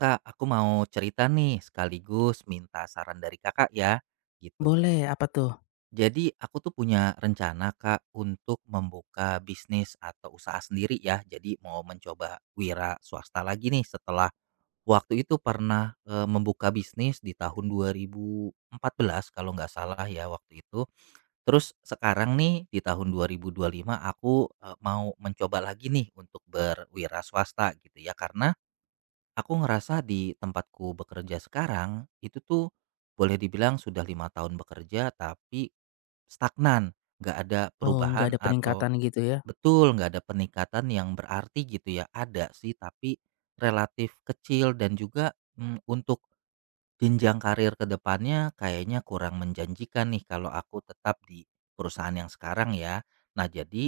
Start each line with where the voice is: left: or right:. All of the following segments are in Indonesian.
right: Kak, aku mau cerita nih sekaligus minta saran dari Kakak ya, gitu.
left: Boleh, apa tuh?
right: Jadi aku tuh punya rencana Kak untuk membuka bisnis atau usaha sendiri ya. Jadi mau mencoba wira swasta lagi nih setelah waktu itu pernah membuka bisnis di tahun 2014 kalau nggak salah ya waktu itu. Terus sekarang nih di tahun 2025 aku mau mencoba lagi nih untuk berwira swasta gitu ya karena aku ngerasa di tempatku bekerja sekarang itu tuh boleh dibilang sudah 5 tahun bekerja tapi stagnan, nggak ada
left: Oh, nggak
right: perubahan
left: ada
right: atau.
left: peningkatan gitu ya?
right: Betul, nggak ada peningkatan yang berarti gitu ya. Ada sih tapi relatif kecil dan juga untuk jenjang karir ke depannya kayaknya kurang menjanjikan nih kalau aku tetap di perusahaan yang sekarang ya. Nah, jadi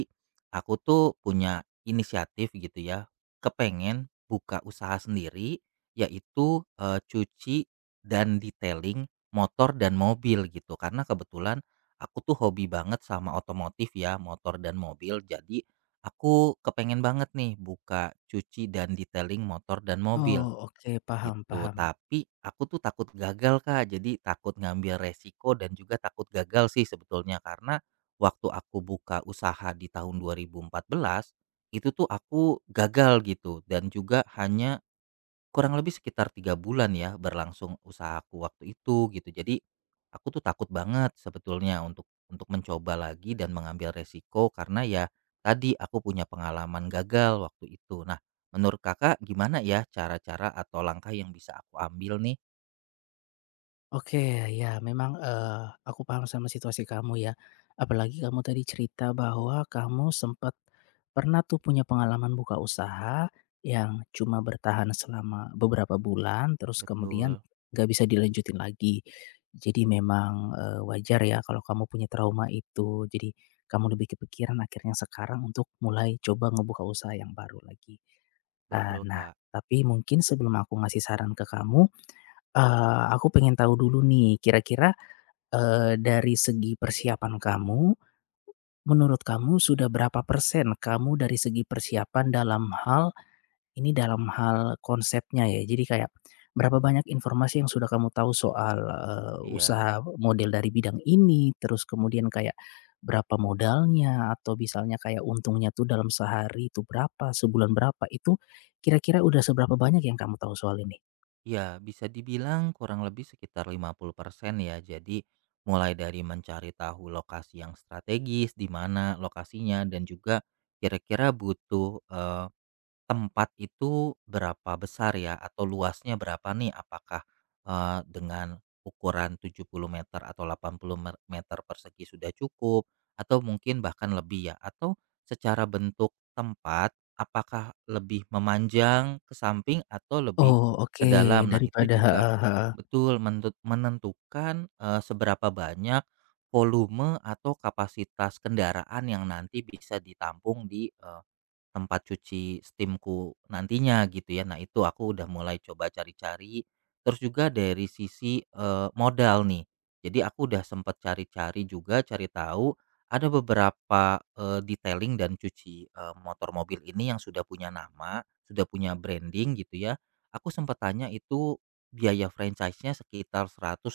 right: aku tuh punya inisiatif gitu ya, kepengen buka usaha sendiri yaitu cuci dan detailing motor dan mobil gitu. Karena kebetulan aku tuh hobi banget sama otomotif ya, motor dan mobil. Jadi aku kepengen banget nih buka cuci dan detailing motor dan mobil.
left: Oh, oke, paham
right: Gitu,
left: paham.
right: tapi aku tuh takut gagal, Kak. Jadi takut ngambil resiko dan juga takut gagal sih sebetulnya karena waktu aku buka usaha di tahun 2014 itu tuh aku gagal gitu dan juga hanya kurang lebih sekitar 3 bulan ya berlangsung usahaku waktu itu gitu. Jadi aku tuh takut banget sebetulnya untuk mencoba lagi dan mengambil resiko karena ya tadi aku punya pengalaman gagal waktu itu. Nah, menurut Kakak gimana ya cara-cara atau langkah yang bisa aku ambil nih?
left: Oke, ya memang, aku paham sama situasi kamu ya. Apalagi kamu tadi cerita bahwa kamu sempat pernah tuh punya pengalaman buka usaha yang cuma bertahan selama beberapa bulan, terus kemudian
right: Betul,
left: nggak bisa dilanjutin lagi. Jadi memang, wajar ya kalau kamu punya trauma itu. Jadi kamu lebih kepikiran akhirnya sekarang untuk mulai coba ngebuka usaha yang baru lagi. Eee,
right: betul
left: nah,
right: Kak.
left: tapi mungkin sebelum aku ngasih saran ke kamu, aku pengen tahu dulu nih kira-kira, dari segi persiapan kamu, menurut kamu sudah berapa persen kamu dari segi persiapan dalam hal ini, dalam hal konsepnya ya. Jadi kayak berapa banyak informasi yang sudah kamu tahu soal,
right: Iya.
left: usaha model dari bidang ini, terus kemudian kayak berapa modalnya, atau misalnya kayak untungnya tuh dalam sehari itu berapa, sebulan berapa. Itu kira-kira udah seberapa banyak yang kamu tahu soal ini?
right: Ya, bisa dibilang kurang lebih sekitar 50% ya. Jadi mulai dari mencari tahu lokasi yang strategis, di mana lokasinya dan juga kira-kira butuh tempat itu berapa besar ya? Atau luasnya berapa nih? Apakah, dengan ukuran 70 meter atau 80 meter persegi sudah cukup? Atau mungkin bahkan lebih ya? Atau secara bentuk tempat, apakah lebih memanjang ke samping atau lebih
left: Oh,
right: ke
left: oke,
right: dalam? Nah, itu
left: daripada
right: juga
left: heeh heeh,
right: betul menentukan, seberapa banyak volume atau kapasitas kendaraan yang nanti bisa ditampung di tempat cuci steamku nantinya gitu ya. Nah itu aku udah mulai coba cari-cari, terus juga dari sisi, modal nih. Jadi aku udah sempet cari-cari juga, cari tahu ada beberapa, detailing dan cuci, motor mobil ini yang sudah punya nama, sudah punya branding gitu ya. Aku sempet tanya itu biaya franchise-nya sekitar rp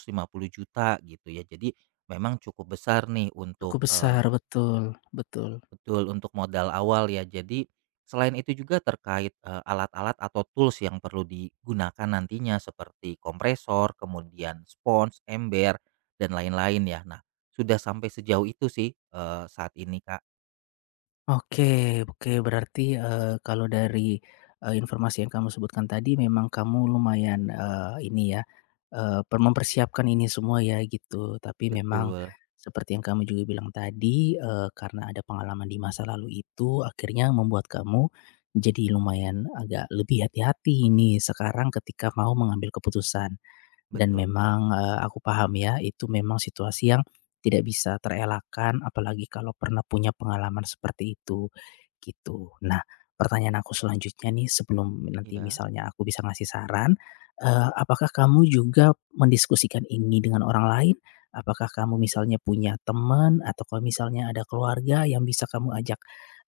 right: juta gitu ya. Jadi memang cukup besar nih
left: cukup
right: untuk.
left: besar, betul betul.
right: Betul, untuk modal awal ya. Jadi selain itu juga terkait alat-alat atau tools yang perlu digunakan nantinya seperti kompresor, kemudian spons, ember, dan lain-lain ya. Nah, sudah sampai sejauh itu sih saat ini Kak.
left: Oke oke berarti, kalau dari, informasi yang kamu sebutkan tadi memang kamu lumayan, ini ya, mempersiapkan ini semua ya gitu, tapi memang
right: Betul,
left: seperti yang kamu juga bilang tadi, karena ada pengalaman di masa lalu itu akhirnya membuat kamu jadi lumayan agak lebih hati-hati ini sekarang ketika mau mengambil keputusan. Dan
right: betul Kak.
left: memang, aku paham ya, itu memang situasi yang tidak bisa terelakkan, apalagi kalau pernah punya pengalaman seperti itu, gitu. Nah, pertanyaan aku selanjutnya nih sebelum nanti
right: Iya.
left: misalnya aku bisa ngasih saran, apakah kamu juga mendiskusikan ini dengan orang lain? Apakah kamu misalnya punya teman, atau kalau misalnya ada keluarga yang bisa kamu ajak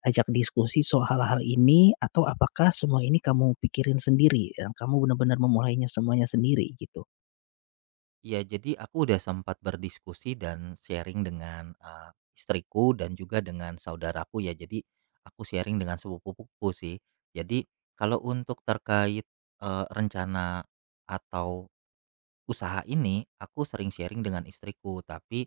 left: ajak diskusi soal hal-hal ini? Atau apakah semua ini kamu pikirin sendiri, dan kamu benar-benar memulainya semuanya sendiri, gitu?
right: Iya, jadi aku udah sempat berdiskusi dan sharing dengan istriku dan juga dengan saudaraku ya. Jadi aku sharing dengan sepupuku sih. Jadi kalau untuk terkait rencana atau usaha ini, aku sering sharing dengan istriku. Tapi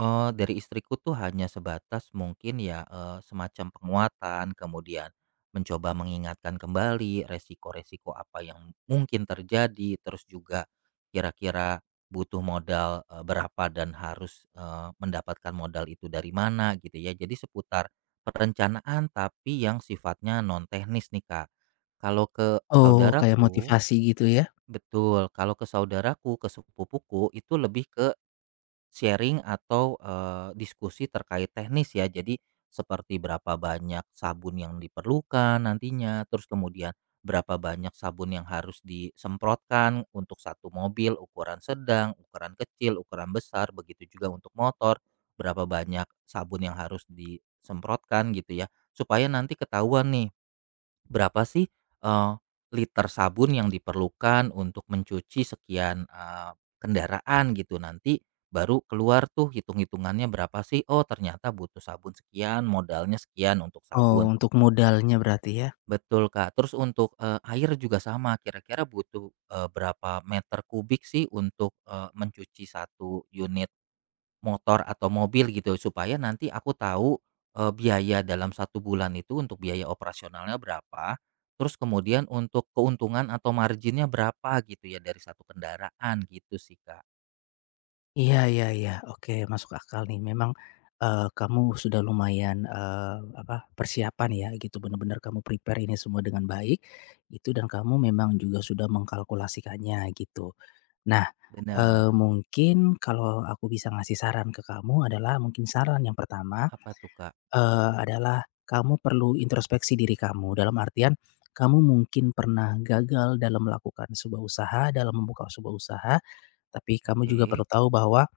right: Dari istriku tuh hanya sebatas mungkin ya, semacam penguatan, kemudian mencoba mengingatkan kembali resiko-resiko apa yang mungkin terjadi, terus juga kira-kira butuh modal, berapa dan harus, mendapatkan modal itu dari mana gitu ya. Jadi seputar perencanaan tapi yang sifatnya non teknis nih, Kak. Kalau ke
left: Oh, kayak
right: saudaraku.
left: motivasi gitu ya?
right: Betul, kalau ke saudaraku, ke sepupuku itu lebih ke sharing atau, diskusi terkait teknis ya. Jadi seperti berapa banyak sabun yang diperlukan nantinya, terus kemudian berapa banyak sabun yang harus disemprotkan untuk satu mobil, ukuran sedang, ukuran kecil, ukuran besar, begitu juga untuk motor, berapa banyak sabun yang harus disemprotkan gitu ya. Supaya nanti ketahuan nih berapa sih, eee, liter sabun yang diperlukan untuk mencuci sekian, kendaraan gitu nanti baru keluar tuh hitung-hitungannya berapa sih, oh ternyata butuh sabun sekian, modalnya sekian untuk
left: Oh,
right: sabun.
left: untuk modalnya berarti ya?
right: Betul, Kak. Terus untuk, air juga sama kira-kira butuh, berapa meter kubik sih untuk, mencuci satu unit motor atau mobil gitu supaya nanti aku tahu, biaya dalam satu bulan itu untuk biaya operasionalnya berapa, terus kemudian untuk keuntungan atau marginnya berapa gitu ya dari satu kendaraan gitu sih, Kak.
left: Iya iya iya, oke, masuk akal nih. Memang, kamu sudah lumayan, apa, persiapan ya gitu, benar-benar kamu prepare ini semua dengan baik itu, dan kamu memang juga sudah mengkalkulasikannya gitu. Nah,
right: Bener.
left: mungkin kalau aku bisa ngasih saran ke kamu adalah, mungkin saran yang pertama,
right: Apa tuh, Kak?
left: Adalah kamu perlu introspeksi diri kamu, dalam artian kamu mungkin pernah gagal dalam melakukan sebuah usaha, dalam membuka sebuah usaha, tapi kamu juga perlu
right: Oke,
left: tahu bahwa,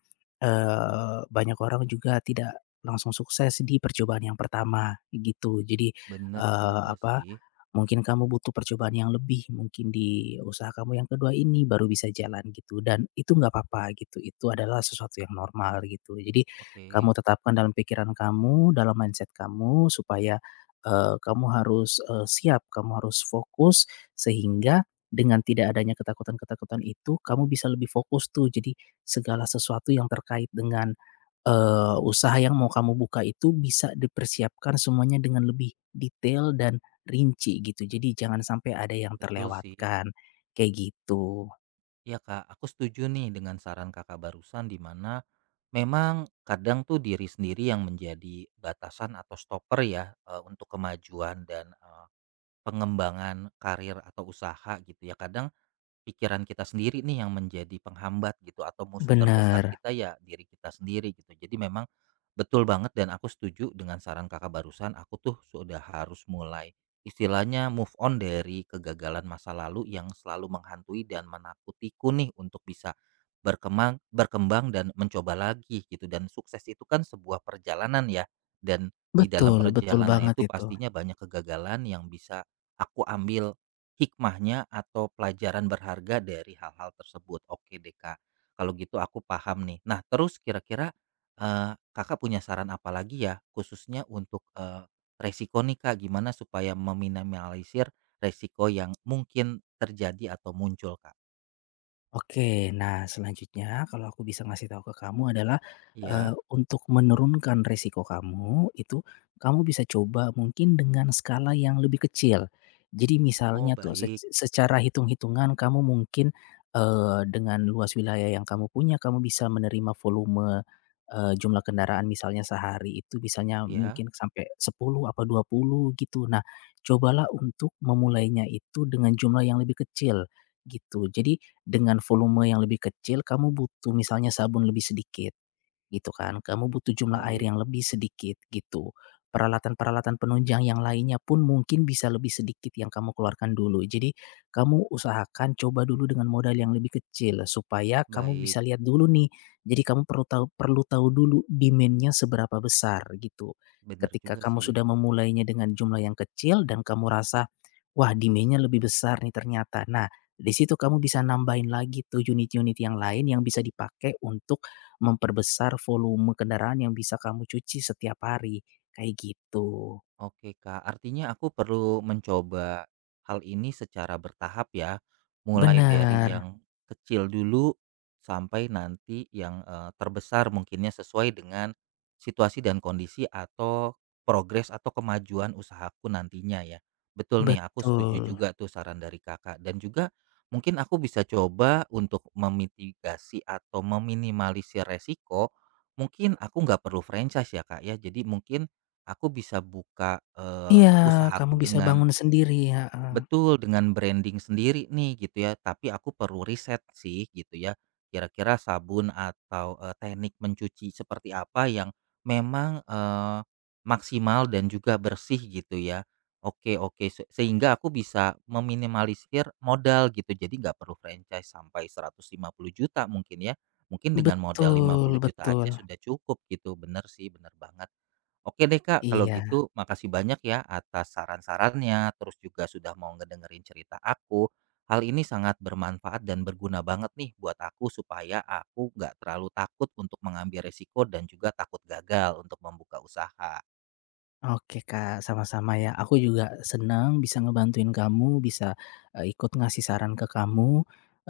left: banyak orang juga tidak langsung sukses di percobaan yang pertama, gitu. Jadi,
right: bener
left: eee,
right: juga
left: apa
right: sih.
left: mungkin kamu butuh percobaan yang lebih, mungkin di usaha kamu yang kedua ini baru bisa jalan gitu, dan itu nggak apa-apa gitu, itu adalah sesuatu yang normal gitu. Jadi kamu
right: Oke,
left: tetapkan dalam pikiran kamu, dalam mindset kamu supaya, kamu harus, siap, kamu harus fokus, sehingga dengan tidak adanya ketakutan-ketakutan itu kamu bisa lebih fokus tuh. Jadi segala sesuatu yang terkait dengan, usaha yang mau kamu buka itu bisa dipersiapkan semuanya dengan lebih detail dan rinci gitu, jadi jangan sampai ada yang
right: betul sih.
left: terlewatkan, kayak gitu.
right: Iya, Kak, aku setuju nih dengan saran Kakak barusan di mana memang kadang tuh diri sendiri yang menjadi batasan atau stopper ya, untuk kemajuan dan pengembangan karir atau usaha gitu ya kadang pikiran kita sendiri nih yang menjadi penghambat gitu atau musuh terbesar
left: Benar,
right: kita ya diri kita sendiri gitu. Jadi memang betul banget dan aku setuju dengan saran Kakak barusan, aku tuh sudah harus mulai istilahnya move on dari kegagalan masa lalu yang selalu menghantui dan menakutiku nih untuk bisa berkembang berkembang dan mencoba lagi gitu dan sukses itu kan sebuah perjalanan ya dan di dalam
left: betul betul
right: perjalanan
left: banget
right: itu
left: itu.
right: pastinya banyak kegagalan yang bisa aku ambil hikmahnya atau pelajaran berharga dari hal-hal tersebut. Oke deh, Kak. Kalau gitu aku paham nih. Nah, terus kira-kira, Kakak punya saran apa lagi ya khususnya untuk, resiko nih, Kak? Gimana supaya meminimalisir resiko yang mungkin terjadi atau muncul, Kak?
left: Oke, nah selanjutnya kalau aku bisa ngasih tahu ke kamu adalah,
right: Ya.
left: untuk menurunkan resiko kamu itu, kamu bisa coba mungkin dengan skala yang lebih kecil. Jadi
right: Oh,
left: misalnya tuh,
right: baik.
left: secara hitung-hitungan kamu mungkin, dengan luas wilayah yang kamu punya kamu bisa menerima volume, jumlah kendaraan misalnya sehari itu misalnya
right: Ya,
left: mungkin sampai 10 apa 20 gitu. Nah, cobalah untuk memulainya itu dengan jumlah yang lebih kecil gitu. Jadi, dengan volume yang lebih kecil kamu butuh misalnya sabun lebih sedikit, gitu kan, kamu butuh jumlah air
right: baik,
left: yang lebih sedikit gitu. Peralatan-peralatan penunjang yang lainnya pun mungkin bisa lebih sedikit yang kamu keluarkan dulu. Jadi kamu usahakan coba dulu dengan modal yang lebih kecil supaya kamu
right: baik.
left: bisa lihat dulu nih. Jadi kamu perlu tahu dulu demand-nya seberapa besar gitu.
right: Benar
left: Ketika
right: juga
left: kamu
right: sih.
left: sudah memulainya dengan jumlah yang kecil dan kamu rasa, wah, demand-nya lebih besar nih ternyata. Nah, di situ kamu bisa nambahin lagi tuh unit-unit yang lain yang bisa dipakai untuk memperbesar volume kendaraan yang bisa kamu cuci setiap hari, kayak gitu.
right: Oke Kak, artinya aku perlu mencoba hal ini secara bertahap ya, mulai dari
left: Benar,
right: yang kecil dulu sampai nanti yang terbesar mungkinnya sesuai dengan situasi dan kondisi atau progres atau kemajuan usahaku nantinya ya. Betul nih, aku setuju
left: betul.
right: juga tuh saran dari kakak dan juga mungkin aku bisa coba untuk memitigasi atau meminimalisir resiko. Mungkin aku nggak perlu franchise ya kak ya, jadi mungkin aku bisa buka,
left: Iya, kamu
right: usahaku
left: bisa
right: dengan.
left: bangun sendiri, heeh.
right: Betul, dengan branding sendiri nih gitu ya, tapi aku perlu riset sih gitu ya. Kira-kira sabun atau, teknik mencuci seperti apa yang memang, maksimal dan juga bersih gitu ya. Oke oke, sehingga aku bisa meminimalisir modal gitu, jadi nggak perlu franchise sampai rp juta mungkin ya, mungkin dengan modal rp
left: Betul
right: juta aja
left: betul,
right: sudah cukup gitu. Bener sih, bener banget. Oke deh Kak, kalau
left: iya.
right: gitu makasih banyak ya atas saran-sarannya, terus juga sudah mau ngedengerin cerita aku. Hal ini sangat bermanfaat dan berguna banget nih buat aku supaya aku nggak terlalu takut untuk mengambil resiko dan juga takut gagal untuk membuka usaha.
left: Oke Kak, sama-sama ya. Aku juga senang bisa ngebantuin kamu, bisa, ikut ngasih saran ke kamu.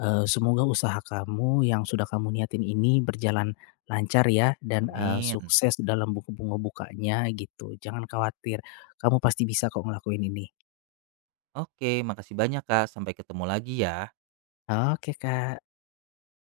left: Semoga usaha kamu yang sudah kamu niatin ini berjalan lancar ya dan,
right: Amin.
left: sukses dalam buku bunga bukanya gitu. Jangan khawatir, kamu pasti bisa kok ngelakuin ini.
right: Oke, makasih banyak Kak. Sampai ketemu lagi ya.
left: Oke Kak.